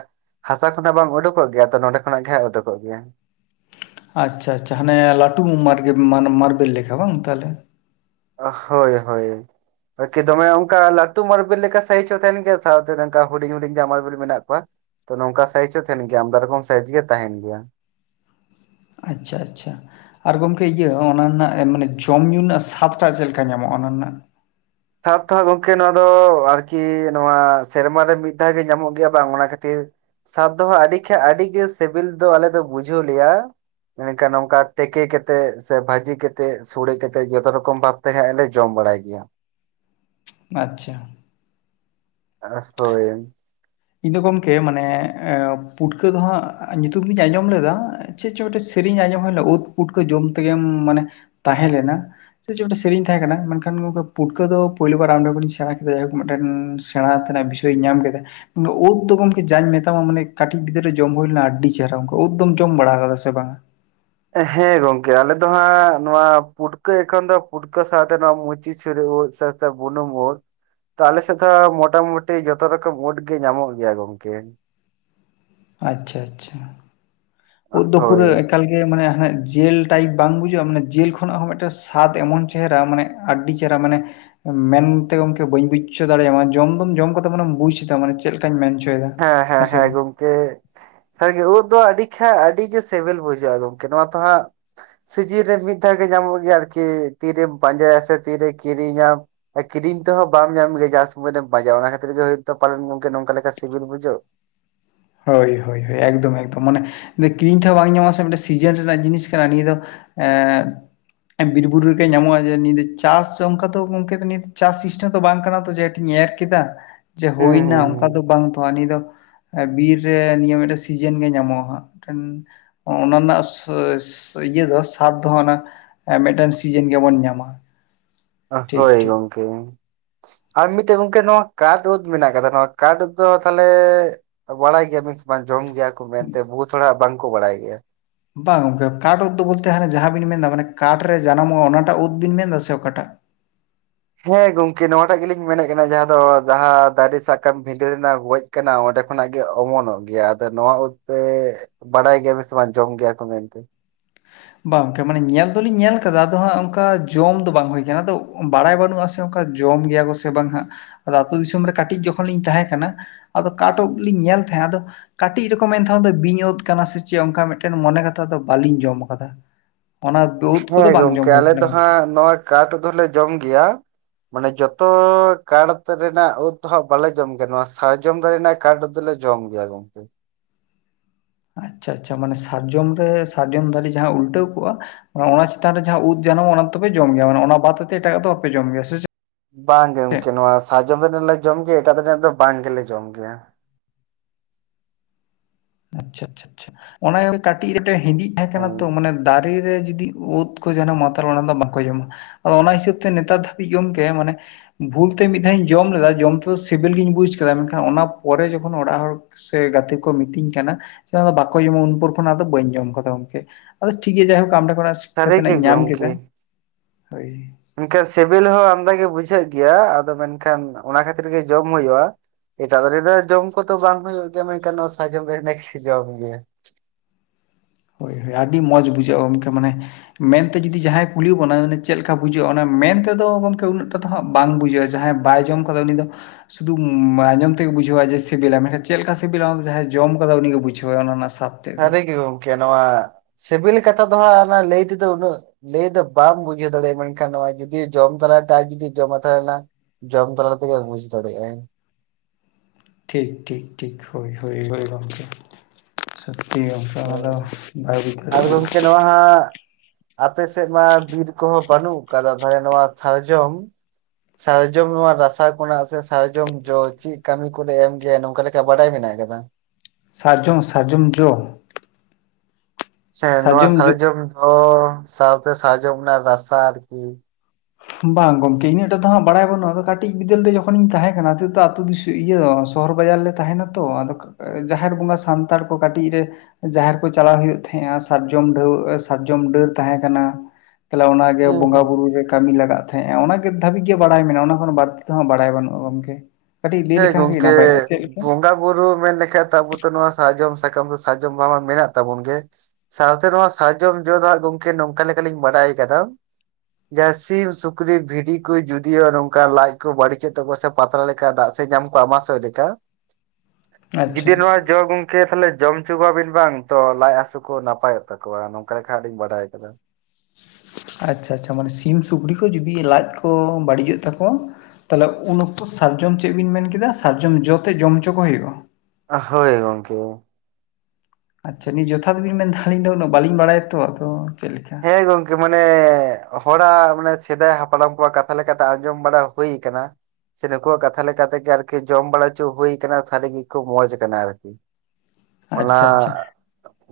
ᱦᱟᱥᱟ ᱠᱷᱚᱱᱟᱜ ᱵᱟᱢ ᱩᱰᱩᱠᱚᱜ ᱜᱮᱭᱟ ᱛᱚ ᱱᱚᱸᱰᱮ ᱠᱷᱚᱱᱟᱜ ᱜᱮ ᱦᱟᱸᱜ ᱩᱰᱩᱠᱚᱜ ᱜᱮᱭᱟ᱾ ᱟᱪᱪᱷᱟ ᱟᱪᱪᱷᱟ ᱦᱟᱱᱮ ᱞᱟᱹᱴᱩ ᱢᱟᱨ ᱢᱟᱨᱵᱮᱞ ᱞᱮᱠᱟ ᱵᱟᱝ ᱛᱟᱦᱞᱮ᱾ ᱚ ᱦᱚᱭ ᱦᱚᱭ ᱟᱨᱠᱤ ᱫᱚᱢᱮ ᱚᱝᱠᱟ ᱞᱟᱹᱴᱩ ᱢᱟᱨᱵᱮᱞ ᱞᱮᱠᱟ ᱥᱟᱭᱤᱡ ᱦᱚᱸ ᱛᱟᱦᱮᱱ ᱜᱮᱭᱟ ᱥᱟᱶᱛᱮ ᱱᱚᱝᱠᱟ ᱦᱩᱰᱤᱧ ᱦᱩᱰᱤᱧ-ᱡᱟᱦᱟ ᱢᱟᱨᱵᱮᱞ ᱢᱮᱱᱟᱜ ᱠᱚᱣᱟ ᱾ ᱛᱚ ᱱᱚᱝᱠᱟ ᱥᱟᱭᱤᱡ ᱦᱚᱸ ᱛᱟᱦᱮᱱ ᱜᱮᱭᱟ ᱟᱢᱫᱟ ᱨᱚᱠᱚᱢ ᱥᱟᱭᱤᱡ ᱜᱮ ᱛᱟᱦᱮᱱ ᱜᱮᱭᱟ᱾ ᱟᱪᱪᱷᱟ ᱟᱪᱪᱷᱟ ᱟᱨ ᱜᱚᱢᱠᱮ ᱤᱭᱟᱹ ᱚᱱᱟ ᱨᱮᱱᱟᱜ ᱢᱟᱱᱮ ᱡᱚᱢ ᱧᱩ ᱨᱮᱱᱟᱜ ᱥᱟᱫᱽᱴᱟᱜ ᱪᱮᱜ ᱞᱮᱠᱟ ᱧᱟᱢᱚᱜᱼᱟ ᱚᱱᱟ ᱨᱮᱱᱟᱜ? ᱥᱟᱫᱽ ᱫᱚ ᱦᱟᱸᱜ ᱜᱚᱝᱠᱮ ᱱᱚᱣᱟ ᱫᱚ ᱟᱨᱠᱤ ᱱᱚᱣᱟ ᱥᱮᱨᱢᱟᱨ ᱨᱮ ᱢᱤᱫ ᱫᱷᱟᱣ ᱜᱮ ᱧᱟᱢᱚᱜ ᱜᱮᱭᱟ ᱵᱟᱝ ᱚᱱᱟ ᱠᱷᱟᱹᱛᱤᱨ ᱥᱟᱫᱽ ᱫᱚ ᱦᱟᱸᱜ ᱟᱹᱰᱤ ᱠᱷᱟᱡ ᱟᱹᱰᱤ ᱜᱮ ᱥᱤᱵᱤᱞ ᱫᱚ ᱟᱞᱮ ᱫᱚ ᱵᱩᱡᱷᱟᱹᱣ ᱞᱮᱭᱟ᱾ ᱢᱮᱱᱠᱷᱟᱱ ᱱᱚᱝᱠᱟ ᱛᱮᱠᱮ ᱠᱮᱛᱮᱜ ᱥᱮ ᱵᱷᱟᱹᱡᱤ ᱠᱮᱛᱮᱜ, ᱥᱚᱲᱮ ᱠᱮᱛᱮᱜ ᱡᱚᱛᱚ ᱨᱚᱠᱚᱢ ᱵᱷᱟᱵ ᱛᱮ ᱦᱮᱸᱜ ᱞᱮ ᱡᱚᱢ ᱵᱟᱲᱟᱭ ᱜᱮᱭᱟ᱾ ᱟᱪᱪᱷᱟ ᱦᱚᱭ ᱤᱧ ᱫᱚ ᱜᱚᱢᱠᱮ ᱢᱟᱱᱮ ᱯᱩᱴᱠᱟᱹ ᱫᱚ ᱦᱟᱸᱜ ᱧᱩᱛᱩᱢ ᱫᱚᱤᱧ ᱟᱸᱡᱚᱢ ᱞᱮᱫᱟ ᱪᱮᱜ ᱪᱚᱸᱝ ᱢᱤᱫᱴᱟᱝ ᱥᱮᱨᱮᱧ ᱟᱸᱡᱚᱢ ᱦᱩᱭᱱᱟ ᱩᱫ ᱯᱩᱴᱠᱟᱹ ᱡᱚᱢ ᱛᱮᱜᱮᱢ ᱢᱟᱱᱮ ᱛᱟᱦᱮᱸ ᱞᱮᱱᱟ ᱾ ᱥᱮ ᱪᱮᱫ ᱢᱤᱫᱴᱟᱝ‌ ᱥᱮᱨᱮᱧ ᱛᱟᱦᱮᱸ ᱠᱟᱱᱟ ᱢᱮᱱᱠᱷᱟᱱᱠᱟ ᱯᱩᱴᱠᱟᱹ ᱫᱚ ᱯᱳᱭᱳ ᱵᱟᱨ ᱚᱸᱰᱮ ᱠᱷᱚᱱᱤᱧ ᱥᱮᱬᱟ ᱠᱮᱫᱟ ᱡᱟᱦᱟᱸ ᱠᱚ ᱢᱤᱫᱴᱮᱱ ᱥᱮᱬᱟ ᱛᱮ ᱨᱤᱧ ᱧᱟᱢ ᱠᱮᱫᱟ᱾ ᱩᱫ ᱫᱚ ᱜᱚᱢᱠᱮ ᱡᱟᱧ ᱢᱮᱛᱟᱢᱟ ᱢᱟᱱᱮ ᱠᱟᱹᱴᱤᱡ ᱜᱤᱫᱽᱨᱟᱹ ᱨᱮ ᱡᱚᱢ ᱦᱩᱭ ᱞᱮᱱᱟ ᱟᱹᱰᱤ ᱪᱮᱦᱨᱟ ᱚᱱᱠᱟ ᱾ ᱩᱫ ᱫᱚᱢ ᱡᱚᱢ ᱵᱟᱲᱟ ᱠᱟᱫᱟ ᱥᱮ ᱵᱟᱝᱟ? ᱦᱮᱸ ᱜᱚᱝᱠᱮ ᱟᱞᱮ ᱫᱚ ᱦᱟᱸᱜ ᱱᱚᱣᱟ ᱯᱩᱴᱠᱟᱹ ᱮᱠᱷᱚᱱ ᱫᱚ ᱯᱩᱴᱠᱟᱹ ᱥᱟᱶᱛᱮ ᱱᱚᱣᱟ ᱢᱩᱪᱤ ᱪᱷᱩᱨᱤ ᱩᱫ ᱥᱮ ᱵᱩᱱᱩᱢ ᱩᱫ ᱛᱚ ᱟᱞᱮ ᱥᱮᱜ ᱫᱚ ᱦᱟᱸᱜ ᱢᱳᱴᱟ-ᱢᱩᱴᱤ ᱡᱚᱛᱚ ᱨᱚᱠᱚᱢ ᱩᱫ ᱜᱮ ᱧᱟᱢᱚᱜ ᱜᱮᱭᱟ ᱜᱚᱝᱠᱮ᱾ ᱟᱪᱪᱷᱟ ᱟᱪᱪᱷᱟ ᱩᱫ ᱫᱚ ᱯᱩᱨᱟᱹ ᱦᱳᱭ ᱮᱠᱟᱞ ᱜᱮ ᱢᱟᱱᱮ ᱦᱮ ᱡᱮᱞ ᱴᱟᱭᱤᱯ ᱵᱟᱝ ᱵᱩᱡᱩᱜᱼᱟ ᱢᱟᱱᱮ ᱡᱤᱞ ᱠᱷᱚᱱᱟᱜ ᱦᱚᱸ ᱢᱤᱫᱴᱮᱱ ᱥᱟᱫ ᱮᱢᱚᱱ ᱪᱮᱦᱨᱟ ᱢᱟᱱᱮ ᱟᱹᱰᱤ ᱪᱮᱦᱨᱟ ᱢᱟᱱᱮ ᱢᱮᱱ ᱛᱮ ᱜᱚᱢᱠᱮ ᱵᱟᱹᱧ ᱵᱩᱡᱽ ᱦᱚᱪᱚ ᱫᱟᱲᱮᱭᱟᱢᱟ ᱡᱚᱢ ᱫᱚᱢ ᱡᱚᱢ ᱠᱟᱛᱮ ᱢᱟᱱᱮᱢ ᱵᱩᱡ ᱮᱫᱟ ᱢᱟᱱᱮ ᱪᱮᱫ ᱞᱮᱠᱟᱧ ᱢᱮᱱ ᱚᱪᱚᱭᱮᱫᱟ ᱾ ᱦᱮᱸ ᱦᱮᱸ ᱦᱮᱸ ᱜᱚ ᱝᱠᱮ ᱥᱟᱹᱨᱜᱮ ᱩᱵ ᱫᱚ ᱟᱹᱰᱤ ᱠᱷᱟ ᱟᱹᱰᱤ ᱜᱮ ᱥᱤᱵᱤᱞ ᱵᱩᱡᱷᱟᱹᱜᱼᱟ ᱜᱚᱢᱠᱮ ᱱᱚᱣᱟ ᱛᱚ ᱦᱟᱸᱜ ᱥᱤᱡᱤᱱ ᱨᱮ ᱢᱤᱫ ᱫᱷᱟᱣ ᱜᱮ ᱧᱟᱢᱚᱜ ᱜᱮᱭᱟ ᱟᱨᱠᱤ ᱛᱤᱨᱮᱢ ᱯᱟᱸᱡᱟᱭᱟ ᱥᱮ ᱛᱤᱨᱮ ᱠᱤᱨᱤᱧᱟᱢ ᱟᱨ ᱠᱤᱨᱤᱧ ᱛᱮᱦᱚᱸ ᱵᱟᱢ ᱧᱟᱢ ᱜᱮᱭᱟ ᱡᱟ ᱥᱩᱚᱢᱚᱭ ᱨᱮᱢ ᱯᱟᱸᱡᱟᱭᱟ ᱚᱱᱟ ᱠᱷᱟᱛᱤᱨ ᱜᱮ ᱦᱭ ᱯᱟᱞᱮᱱ ᱜᱚᱝᱠᱮ ᱱᱚᱝᱠᱟ ᱞᱮᱠᱟ ᱥᱤᱵᱤᱞ ᱵᱩᱡᱷᱟᱹᱣ ᱦᱟᱭ ᱦᱚᱭ ᱮᱠᱫᱚᱢ-ᱮᱠᱫᱚᱢ ᱢᱟᱱᱮ ᱠᱤᱨᱤᱧ ᱛᱮᱷᱟᱦᱚᱸ ᱵᱟᱝ ᱧᱟᱢᱚᱜᱟᱥᱮ ᱢᱤᱫᱴᱮᱱ ᱥᱤᱡᱮᱱ ᱨᱮᱱᱟᱜ ᱡᱤᱱᱤᱥ ᱠᱟᱱᱟ ᱱᱤᱭᱟᱹ ᱫᱚ ᱮᱸᱜ ᱵᱤᱨ ᱵᱩᱨᱩ ᱨᱮᱜᱮ ᱧᱟᱢᱚᱜᱼᱟ ᱡᱮ ᱱᱤᱭᱟᱹ ᱫᱚ ᱪᱟᱥ ᱚᱱᱠᱟ ᱛᱚ ᱜᱚᱢᱠᱮ ᱱᱤᱭᱟᱹ ᱪᱟᱥ ᱥᱤᱥᱴᱮᱢ ᱫᱚ ᱵᱟᱝ ᱠᱟᱱᱟ ᱛᱚ ᱡᱮᱧ ᱮᱨ, ᱠᱮᱫᱟ ᱡᱮ ᱦᱩᱸ ᱦᱩᱭᱱᱟ ᱦᱩᱸ ᱚᱱᱠᱟ ᱫᱚ ᱵᱟᱝ ᱛᱚ ᱱᱤᱭᱟᱹ ᱫᱚ ᱵᱤᱨ ᱨᱮ ᱱᱤᱭᱟᱹ ᱢᱤᱫᱴᱮᱱ ᱥᱤᱡᱮᱱ ᱜᱮ ᱧᱟᱢᱚᱜᱼᱟ ᱦᱟᱸᱜ ᱢᱤᱫᱴᱮᱱ, ᱚᱱᱟ ᱨᱮᱱᱟᱜ ᱤᱭᱟᱹ ᱫᱚ ᱥᱟᱫ ᱫᱚ ᱚᱱᱟ ᱮᱸ ᱢᱤᱫᱴᱮᱱ ᱥᱤᱡᱤᱱ ᱜᱮᱵᱚᱱ ᱧᱟᱢᱟ ᱾ ᱦᱳᱭ ᱜᱚᱢᱠᱮ ᱾ ᱟᱨ ᱢᱤᱫᱴᱮᱡ ᱜᱚᱝᱠᱮ ᱱᱚᱣᱟ ᱠᱟᱴ ᱳᱫ ᱢᱮᱱᱟᱜ ᱠᱟᱫᱟ ᱱᱚᱣᱟ ᱠᱟᱴ ᱫᱚ ᱛᱟᱦᱚᱞᱮ ᱵᱟᱲᱟᱭ ᱜᱮᱭᱟ ᱵᱤᱱ ᱥᱮ ᱵᱟᱝ ᱡᱚᱢ ᱜᱮᱭᱟ ᱠᱚ ᱢᱮᱱᱛᱮ ᱵᱚᱦᱩᱛ ᱦᱚᱲᱟᱜ ᱵᱟᱝᱠᱚ ᱵᱟᱲᱟᱭ ᱜᱮᱭᱟ, ᱵᱟᱝ ᱜᱚᱝᱠᱮ ᱠᱟᱴ ᱩᱫ ᱫᱚ ᱵᱚᱞᱛᱮ ᱦᱟᱱᱮ ᱡᱟᱦᱟᱸ ᱵᱤᱱ ᱢᱮᱱ ᱮᱫᱟ ᱢᱟᱱᱮ ᱠᱟᱴ ᱨᱮ ᱡᱟᱱᱟᱢᱚᱜᱼᱟ ᱚᱱᱟᱴᱟᱜ ᱩᱫ ᱵᱤᱱ ᱢᱮᱱ ᱮᱫᱟ ᱥᱮ ᱚᱠᱟᱴᱟᱜ? ᱦᱮᱸ ᱜᱚᱝᱠᱮ ᱱᱚᱣᱟ ᱴᱟᱜ ᱜᱮᱞᱤᱧ ᱢᱮᱱᱮᱫ ᱠᱟᱱᱟ ᱡᱟᱦᱟᱸ ᱫᱚ ᱡᱟᱦᱟᱸ ᱫᱟᱨᱮ ᱥᱟᱠᱟᱢ ᱵᱷᱤᱸᱫᱟᱹᱲ ᱮᱱᱟ ᱜᱚᱡ ᱠᱟᱱᱟ ᱚᱸᱰᱮ ᱠᱷᱚᱱᱟᱜ ᱜᱮ ᱚᱢᱚᱱᱚᱜ ᱜᱮᱭᱟ ᱟᱫᱚ ᱱᱚᱣᱟ ᱳᱫ ᱯᱮ ᱵᱟᱲᱟᱭ ᱜᱮᱭᱟ ᱵᱮᱱ ᱥᱮ ᱵᱟᱝ ᱡᱚᱢ ᱜᱮᱭᱟ ᱠᱚ ᱢᱮᱱᱛᱮ, ᱵᱟᱝ ᱜᱚᱝᱠᱮ ᱢᱟᱱᱮ ᱧᱮᱞ ᱫᱚᱞᱤᱧ ᱧᱮᱞ ᱟᱠᱟᱫᱟ ᱟᱫᱚ ᱦᱟᱸᱜ ᱚᱱᱠᱟ ᱡᱚᱢ ᱫᱚ ᱵᱟᱝ ᱦᱩᱭ ᱟᱠᱟᱱᱟ ᱟᱫᱚ ᱵᱟᱲᱟᱭ ᱵᱟᱹᱱᱩᱜᱼᱟ ᱥᱮ, ᱚᱱᱠᱟ ᱡᱚᱢ ᱜᱮᱭᱟ ᱠᱚᱥᱮ ᱵᱟᱝ ᱦᱟᱸᱜ ᱟᱫᱚ ᱟᱛᱳ ᱫᱤᱥᱚᱢ ᱨᱮ ᱠᱟᱹᱴᱤᱡ ᱡᱚᱠᱷᱚᱱᱤᱧ ᱛᱟᱦᱮᱸ ᱠᱟᱱᱟ ᱟᱫᱚ ᱠᱟᱴ ᱳᱫ ᱞᱤᱧ ᱧᱮᱞ ᱛᱟᱦᱮᱸᱫ ᱟᱫᱚ ᱠᱟᱹᱴᱤᱡ ᱨᱚᱠᱚ ᱢᱮᱱᱛᱷᱟ ᱫᱚ ᱵᱤᱧ ᱳᱫ ᱠᱟᱱᱟ ᱥᱮ ᱪᱮᱫ ᱚᱱᱠᱟ ᱢᱤᱫᱴᱮᱱ ᱢᱚᱱᱮ ᱠᱟᱛᱮᱫ ᱫᱚ ᱵᱟᱹᱞᱤᱧ ᱡᱚᱢ ᱠᱟᱫᱟ, ᱦᱚᱭ ᱜᱚᱝᱠᱮ ᱟᱞᱮ ᱫᱚ ᱜᱚᱝᱠᱮ ᱦᱟᱸᱜ ᱱᱚᱣᱟ ᱠᱟᱴ ᱫᱚᱞᱮ ᱡᱚᱢ ᱜᱮᱭᱟ, ᱢᱟᱱᱮ ᱡᱚᱛᱚ ᱠᱟᱴ ᱨᱮᱱᱟᱜ ᱩᱫ ᱫᱚ ᱦᱟᱸᱜ ᱵᱟᱞᱮ ᱡᱚᱢ ᱜᱮᱭᱟ ᱱᱚᱣᱟ ᱥᱟᱨᱡᱚᱢ ᱫᱟᱨᱮ ᱱᱟᱜ ᱠᱟᱴ ᱫᱚᱞᱮ ᱡᱚᱢ ᱜᱮᱭᱟ ᱜᱚᱢᱠᱮ, ᱟᱪᱪᱷᱟ ᱟᱪᱪᱷᱟ ᱢᱟᱱᱮ ᱥᱟᱨᱡᱚᱢ ᱨᱮ ᱥᱟᱨᱡᱚᱢ ᱫᱟᱨᱮ ᱡᱟᱸᱦᱟ ᱩᱞᱴᱟᱹᱣ ᱠᱚᱜᱼᱟ, ᱚᱱᱟ ᱪᱮᱛᱟᱱ ᱨᱮ ᱡᱟᱸᱦᱟ ᱩᱫ ᱡᱟᱱᱟᱢᱼᱟ ᱚᱱᱟ ᱫᱚᱯᱮ ᱡᱚᱢ ᱜᱮᱭᱟ ᱢᱟᱱᱮ ᱚᱱᱟ ᱵᱟᱫ ᱠᱟᱛᱮᱫ ᱮᱴᱟᱜ ᱫᱚ ᱵᱟᱯᱮ ᱡᱚᱢ ᱜᱮᱭᱟ ᱥᱮ ᱪᱮᱫ, ᱵᱟᱝ ᱜᱮ ᱜᱚᱢᱠᱮ ᱱᱚᱣᱟ ᱥᱟᱨᱡᱚᱢ ᱫᱟᱨᱮᱱᱟᱜ ᱞᱮ ᱡᱚᱢ ᱜᱮᱭᱟ ᱮᱴᱟᱜ ᱫᱚ ᱵᱟᱝ ᱜᱮᱞᱮ ᱡᱚᱢ ᱜᱮᱭᱟ ᱾ ᱟᱪᱪᱷᱟ, ᱪᱪᱷᱟ, ᱪᱪᱷᱟ, ᱠᱟᱹᱴᱤᱡ ᱨᱮᱫᱚ ᱦᱤᱸᱫᱤᱡ ᱛᱟᱸᱦᱮ ᱠᱟᱱᱟ ᱦᱳᱭ ᱛᱚ ᱢᱟᱱᱮ, ᱫᱟᱨᱮ ᱨᱮ ᱡᱩᱫᱤ ᱩᱫ ᱠᱚ ᱡᱟᱱᱟᱢᱚᱜ ᱛᱟᱦᱚᱞᱮ ᱚᱱᱟ ᱫᱚ ᱵᱟᱠᱚ ᱡᱚᱢᱟ, ᱚ ᱚᱱᱟ ᱦᱤᱥᱟᱹᱵ ᱛᱮ ᱱᱮᱛᱟᱨ ᱫᱷᱟᱹᱵᱤᱡ ᱜᱚᱝᱠᱮ ᱢᱟᱱᱮ ᱵᱷᱩᱞ ᱛᱮ ᱢᱤᱫ ᱫᱷᱟᱣᱤᱧ ᱡᱚᱢ ᱞᱮᱫᱟ ᱡᱚᱢ ᱛᱮᱫᱚ ᱥᱤᱵᱤᱞ ᱜᱤᱧ ᱵᱩᱡ ᱠᱮᱫᱟ ᱢᱮᱱᱠᱷᱟᱱ ᱚᱱᱟ ᱯᱚᱨᱮ ᱡᱚᱠᱷᱚᱱ ᱚᱲᱟᱜ ᱦᱚᱲ ᱥᱮ ᱜᱟᱛᱮ ᱠᱚ ᱢᱤᱛᱟᱹᱧ ᱠᱟᱱᱟ ᱵᱟᱠᱚ ᱡᱚᱢᱟ ᱩᱱ ᱯᱚᱨ ᱠᱷᱚᱱᱟᱜᱫᱚ ᱵᱟᱹᱧ ᱡᱚᱢ ᱟᱠᱟᱫᱟ ᱜᱚᱝᱠᱮ ᱟᱫᱚ ᱴᱷᱤᱠ ᱜᱮᱭᱟ ᱡᱟᱭᱦᱳᱠ ᱟᱢᱰᱮᱚᱱᱟᱜ [UNINTELLIGIBLE] ᱥᱤᱠᱠᱷᱟ ᱥᱟᱹᱨᱤ ᱛᱮᱱᱟᱜ ᱜᱮ ᱤᱧ ᱧᱟᱢ ᱜᱚᱝᱠᱮ᱾ ᱠᱮᱫᱟ ᱦᱳᱭ, ᱢᱮᱱᱠᱷᱟᱱ ᱥᱤᱵᱤᱞ ᱦᱚᱸ ᱟᱢᱫᱟ ᱜᱮ ᱵᱩᱡᱷᱟᱹᱜ ᱜᱮᱭᱟ ᱟᱫᱚ ᱢᱮᱱᱠᱷᱟᱱ ᱚᱱᱟ ᱠᱷᱟᱹᱛᱤᱨ ᱜᱮ ᱡᱚᱢ ᱦᱩᱭᱩᱜᱼᱟ, ᱮᱴᱟᱜ ᱫᱟᱨᱮ ᱡᱚᱢ ᱠᱚᱫᱚ ᱵᱟᱝ ᱦᱩᱭᱩᱜ ᱜᱮᱭᱟ ᱢᱮᱱᱠᱷᱟᱱ ᱱᱚᱣᱟ [UNINTELLIGIBLE] ᱡᱚᱢ ᱜᱮᱭᱟ ᱦᱳᱭ ᱦᱳᱭ ᱟᱹᱰᱤ ᱢᱚᱡᱽ ᱵᱩᱡᱷᱟᱹᱜᱼᱟ ᱜᱚᱢᱠᱮ ᱢᱟᱱᱮ, ᱢᱮᱱᱛᱮ ᱡᱩᱫᱤ ᱡᱟᱦᱟᱸᱭ ᱠᱩᱞᱤ ᱵᱚᱱᱟ ᱪᱮᱫ ᱞᱮᱠᱟ ᱵᱩᱡᱷᱟᱹᱜᱼᱟ, ᱚᱱᱟ ᱢᱮᱱ ᱛᱮᱫᱚ ᱜᱚᱝᱠᱮ ᱩᱱᱟᱹᱜ ᱴᱟ ᱛᱚ ᱦᱟᱸᱜ ᱵᱟᱝ ᱵᱩᱡᱷᱟᱹᱜᱼᱟ ᱡᱟᱦᱟᱸᱭ ᱵᱟᱭ ᱡᱚᱢ ᱠᱟᱫᱟ ᱩᱱᱤ ᱫᱚ, ᱥᱩᱫᱩ ᱟᱸᱡᱚᱢ ᱛᱮ ᱵᱩᱡᱷᱟᱹᱣᱟᱭ ᱡᱮ ᱥᱤᱵᱤᱞᱟ ᱢᱮᱱᱠᱷᱟᱱ ᱪᱮᱫ ᱞᱮᱠᱟ ᱥᱤᱵᱤᱞᱟ ᱡᱟᱦᱟᱸᱭ ᱡᱚᱢ ᱟᱠᱟᱫᱟ ᱩᱱᱤᱜᱮ ᱵᱩᱡᱷᱟᱹᱣᱟᱭ ᱚᱱᱟ ᱨᱮᱱᱟᱜ ᱥᱟᱫ, ᱛᱮᱫ ᱫᱚ ᱥᱟᱹᱨᱤ ᱜᱮ ᱜᱚᱢᱠᱮ ᱱᱚᱣᱟ ᱥᱤᱵᱤᱞ ᱠᱟᱛᱷᱟ ᱫᱚ ᱦᱟᱸᱜ ᱚᱱᱟ ᱞᱟᱹᱭ ᱛᱮᱫᱚ ᱩᱱᱟᱹᱜ ᱞᱟᱹᱭ ᱫᱚ ᱵᱟᱢ ᱵᱩᱡᱷᱟᱹᱣ ᱫᱟᱲᱮᱭᱟᱜᱼᱟ, ᱢᱮᱱᱠᱷᱟᱱ ᱱᱚᱣᱟ ᱡᱩᱫᱤᱭ ᱡᱚᱢ ᱛᱚᱨᱟᱭ ᱟᱨ ᱡᱩᱫᱤ ᱡᱚᱢᱟ ᱛᱚᱨᱟᱭᱮᱱᱟ ᱾ ᱡᱚᱢ ᱛᱟᱞᱟ ᱛᱮᱜᱮ ᱵᱩᱡᱽ ᱫᱟᱲᱮᱜᱟᱭ ᱾ ᱴᱷᱤᱠ ᱴᱷᱤᱠ ᱴᱷᱤᱠ ᱦᱳᱭ ᱦᱳᱭ ᱜᱚᱢᱠᱮ ᱥᱚᱛᱛᱤᱭᱟ ᱚᱱᱟ ᱫᱚ ᱵᱷᱟᱜᱮ ᱵᱩᱡᱷᱟᱹᱜ ᱟᱨ ᱠᱟᱱᱟ ᱜᱚᱝᱠᱮ ᱾ ᱟᱯᱮ ᱥᱮᱫ ᱢᱟ ᱵᱤᱨ ᱠᱚᱦᱚᱸ ᱵᱟᱹᱱᱩᱜ ᱟᱠᱟᱫᱟ ᱛᱟᱦᱚᱞᱮ ᱱᱚᱣᱟ ᱥᱟᱨᱡᱚᱢ, ᱥᱟᱨᱡᱚᱢ ᱱᱚᱣᱟ ᱨᱟᱥᱟ ᱠᱚᱱᱟᱜ ᱥᱮ ᱥᱟᱨᱡᱚᱢ ᱡᱚ ᱪᱮᱫ ᱠᱟᱹᱢᱤ ᱠᱚᱨᱮ ᱮᱢ ᱜᱮᱭᱟ ᱱᱚᱝᱠᱟ, ᱵᱟᱰᱟᱭ ᱢᱮᱱᱟᱜ ᱟᱠᱟᱫᱟ ᱾ ᱥᱟᱨᱡᱚᱢ ᱥᱟᱨᱡᱚᱢ ᱡᱚ ᱥᱮᱸ ᱱᱚᱣᱟ ᱥᱟᱨᱡᱚᱢ ᱡᱚ ᱥᱟᱶᱛᱮ ᱥᱟᱨᱡᱚᱢ ᱨᱮᱱᱟᱜ ᱨᱟᱥᱟ ᱟᱨᱠᱤ, ᱵᱟᱝ ᱜᱚᱢᱠᱮ ᱤᱧᱟᱹᱜ ᱴᱟᱜ ᱫᱚ ᱦᱟᱸᱜ ᱵᱟᱲᱟᱭ ᱵᱟᱹᱱᱩᱜᱼᱟ ᱠᱟᱹᱴᱤᱡ ᱵᱤᱫᱟᱹᱞ ᱨᱮ ᱡᱚᱠᱷᱱᱤᱧ ᱛᱟᱦᱮᱸ ᱠᱟᱱᱟ ᱡᱮᱦᱮᱛᱩ ᱟᱛᱩ ᱫᱤᱥᱚᱢ, ᱤᱭᱟᱹ ᱥᱚᱦᱚᱨ ᱵᱟᱡᱟᱨ ᱞᱮ ᱛᱟᱦᱮᱱᱟ ᱛᱚ ᱟᱫᱚ ᱡᱟᱦᱮᱨ ᱵᱚᱸᱜᱟ ᱥᱟᱱᱛᱟᱲ ᱠᱚ ᱠᱟᱹᱴᱤᱡ ᱨᱮ, ᱡᱟᱦᱮᱨ ᱠᱚ ᱪᱟᱞᱟᱜ ᱦᱩᱭᱩᱜ ᱛᱟᱦᱮᱸᱫᱼᱟ ᱥᱟᱨᱡᱚᱢ ᱰᱟᱹ ᱥᱟᱨᱡᱚᱢ ᱰᱟᱹᱨ ᱛᱟᱦᱮᱸ ᱠᱟᱱᱟ, ᱛᱟᱦᱚᱞᱮ ᱚᱱᱟ ᱜᱮ ᱦᱩᱸ ᱵᱚᱸᱜᱟ ᱦᱩᱸ ᱵᱩᱨᱩ ᱨᱮ, ᱠᱟᱹᱢᱤ ᱞᱟᱜᱟᱜ ᱛᱟᱦᱮᱸᱜᱼᱟ ᱚᱱᱟᱜᱮ ᱫᱷᱟᱹᱵᱤᱡ ᱜᱮ ᱵᱟᱲᱟᱭ ᱢᱮᱱᱟᱜ-ᱟ ᱚᱱᱟ ᱠᱷᱚᱱ ᱵᱟᱹᱲᱛᱤ ᱫᱚ ᱦᱟᱸᱜ ᱵᱟᱲᱟᱭ ᱵᱟᱹᱱᱩᱜ-ᱟ ᱜᱚᱝᱠᱮ ᱦᱮᱸ ᱜᱚᱝᱠᱮ ᱵᱚᱸᱜᱟ ᱵᱩᱨᱩ ᱢᱮᱱ ᱞᱮᱠᱷᱟᱡ ᱟᱵᱚ ᱱᱚᱣᱟ ᱥᱟᱨᱡᱚᱢ ᱥᱟᱠᱟᱢ ᱥᱟᱨᱡᱚᱢ ᱵᱟᱦᱟ ᱢᱟ ᱢᱮᱱᱟᱜ ᱛᱟᱵᱚᱱ ᱜᱮ ᱥᱟᱶᱛᱮ ᱱᱚᱣᱟ ᱥᱟᱨᱡᱚᱢ ᱡᱚ ᱫᱚ ᱦᱟᱸᱜ ᱜᱚᱝᱠᱮ ᱱᱚᱝᱠᱟ ᱞᱮᱠᱟᱞᱤᱧ ᱵᱟᱰᱟᱭ ᱟᱠᱟᱫᱟ ᱡᱟᱦᱟᱸ ᱥᱤᱢ ᱥᱩᱠᱨᱤ ᱵᱷᱤᱰᱤ ᱠᱚ ᱡᱩᱫᱤᱭᱳ ᱱᱚᱝᱠᱟ ᱞᱟᱡ ᱠᱚ ᱵᱟᱹᱲᱤᱡᱚᱜ ᱛᱟᱠᱚᱣᱟ ᱥᱮ ᱯᱟᱛᱞᱟ ᱞᱮᱠᱟ ᱫᱟᱜ ᱥᱮ ᱧᱟᱢ ᱠᱚᱣᱟ ᱟᱢᱟᱥᱚᱭ ᱞᱮᱠᱟ ᱟᱪᱪᱷᱟ ᱡᱩᱫᱤ ᱱᱚᱣᱟ ᱡᱚ ᱜᱚᱝᱠᱮ ᱛᱟᱦᱚᱞᱮ ᱡᱚᱢ ᱚᱪᱚ ᱠᱚᱣᱟᱵᱤᱱ ᱵᱟᱝ ᱛᱚ ᱞᱟᱡ ᱦᱟᱹᱥᱩ ᱠᱚ ᱱᱟᱯᱟᱭᱚᱜ ᱛᱟᱠᱚᱣᱟ ᱱᱚᱝᱠᱟ ᱞᱮᱠᱷᱟᱱ ᱟᱹᱰᱤᱧ ᱵᱟᱰᱟᱭ ᱟᱠᱟᱫᱟ ᱟᱪᱪᱷᱟ ᱟᱪᱪᱷᱟ ᱢᱟᱱᱮ ᱥᱤᱢ ᱥᱩᱠᱨᱤ ᱠᱚ ᱡᱩᱫᱤ ᱞᱟᱡ ᱠᱚ ᱵᱟᱹᱲᱤᱡᱚᱜ ᱛᱟᱠᱚᱣᱟ ᱛᱟᱦᱚᱞᱮ ᱩᱱ ᱚᱠᱛᱚ ᱥᱟᱨᱡᱚᱢ ᱪᱮᱫ ᱵᱤᱱ ᱢᱮᱱ ᱠᱮᱫᱟ ᱥᱟᱨᱡᱚᱢ ᱡᱚ ᱛᱮᱫ ᱡᱚᱢ ᱦᱚᱪᱚ ᱠᱚ ᱦᱩᱭᱩᱜᱼᱟ᱾ ᱦᱳᱭ ᱜᱚᱢᱠᱮ ᱟᱪᱪᱷᱟ ᱱᱤᱭᱟᱹ ᱡᱚᱛᱷᱟᱛ ᱵᱤᱱ ᱢᱮᱱ ᱮᱫᱟ ᱟᱹᱞᱤᱧ ᱫᱚ ᱩᱱᱟᱹᱜ ᱵᱟᱞᱤᱧ ᱵᱟᱲᱟᱭᱟ ᱛᱚ ᱟᱫᱚ ᱪᱮᱫ ᱞᱮᱠᱟ ᱦᱮᱸ ᱜᱚᱝᱠᱮ ᱢᱟᱱᱮ ᱦᱚᱲᱟᱜ ᱢᱟᱱᱮ ᱥᱮᱫᱟᱭ ᱦᱟᱯᱲᱟᱢ ᱠᱚᱣᱟᱜ ᱠᱟᱛᱷᱟ ᱞᱮᱠᱟᱛᱮ ᱟᱸᱡᱚᱢ ᱵᱟᱲᱟ ᱦᱩᱭ ᱟᱠᱟᱱᱟ ᱥᱮ ᱱᱩᱠᱩᱣᱟᱜ ᱠᱟᱛᱷᱟ ᱞᱮᱠᱟ ᱛᱮᱜᱮ ᱟᱨᱠᱤ ᱡᱚᱢ ᱵᱟᱲᱟ ᱚᱪᱚ ᱦᱩᱭ ᱟᱠᱟᱱᱟ ᱥᱟᱨᱤ ᱜᱮ ᱢᱚᱸᱡᱽ ᱟᱠᱟᱱᱟ ᱟᱨᱠᱤ ᱚᱱᱟ ᱟᱪᱪᱷᱟ ᱟᱪᱪᱷᱟ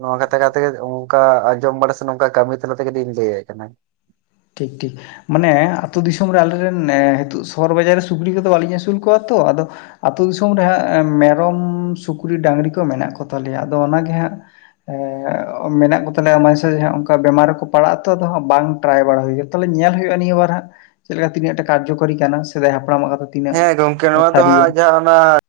ᱱᱚᱣᱟ ᱠᱟᱛᱷᱟ ᱠᱷᱟᱹᱛᱤᱨ ᱚᱱᱠᱟ ᱟᱸᱡᱚᱢ ᱵᱟᱲᱟ ᱥᱮ ᱱᱚᱝᱠᱟ ᱠᱟᱹᱢᱤ ᱚᱱᱟ ᱛᱮ ᱠᱟᱹᱴᱤᱧ ᱞᱟᱹᱭᱟᱭ ᱠᱟᱱᱟ ᱴᱷᱤᱠ ᱴᱷᱤᱠ ᱢᱟᱱᱮ ᱟᱛᱩ ᱫᱤᱥᱚᱢ ᱨᱮ ᱟᱞᱮᱨᱮᱱ ᱱᱤᱛᱚᱜ ᱥᱚᱦᱚᱨ ᱵᱟᱡᱟᱨ ᱨᱮ ᱥᱩᱠᱨᱤ ᱠᱚᱫᱚ ᱵᱟᱹᱞᱤᱧ ᱟᱹᱥᱩᱞ ᱠᱚᱣᱟ ᱛᱚ ᱟᱫᱚ ᱟᱛᱩ ᱫᱤᱥᱚᱢ ᱨᱮᱦᱟᱸᱜ ᱢᱮᱨᱚᱢ ᱥᱩᱠᱨᱤ ᱰᱟᱺᱝᱨᱤ ᱠᱚ ᱢᱮᱱᱟᱜ ᱠᱚᱛᱟ ᱞᱮᱭᱟ ᱟᱫᱚ ᱚᱱᱟᱜᱮ ᱦᱟᱸᱜ ᱢᱮᱱᱟᱜ ᱠᱚ ᱛᱟᱞᱮᱭᱟ ᱚᱱᱠᱟ ᱵᱮᱢᱟᱨ ᱨᱮ ᱠᱚ ᱯᱟᱲᱟᱜ ᱟᱛᱚ ᱟᱫᱚ ᱵᱟᱝ ᱴᱨᱟᱭ ᱵᱟᱲᱟᱭ ᱦᱩᱭᱟ, ᱛᱟᱦᱚᱞᱮ ᱧᱮᱞ ᱦᱩᱭᱩᱜᱼᱟ, ᱱᱤᱭᱟᱹ ᱵᱟᱨ ᱦᱟᱸᱜ ᱪᱮᱫ ᱞᱮᱠᱟ ᱛᱤᱱᱟᱹᱜ ᱴᱟ ᱠᱟᱨᱡᱚᱠᱟᱨᱤ ᱠᱟᱱᱟ ᱥᱮᱫᱟᱭ ᱦᱟᱯᱲᱟᱢᱟᱜ ᱠᱟᱛᱷᱟ ᱛᱤᱱᱟᱹᱜ ᱦᱮᱸ ᱜᱚᱝᱠᱮ ᱱᱚᱣᱟ ᱫᱚ ᱥᱟᱹᱨᱤᱭᱟ ᱦᱟᱸᱜ ᱡᱟᱦᱟᱸ ᱚᱱᱟ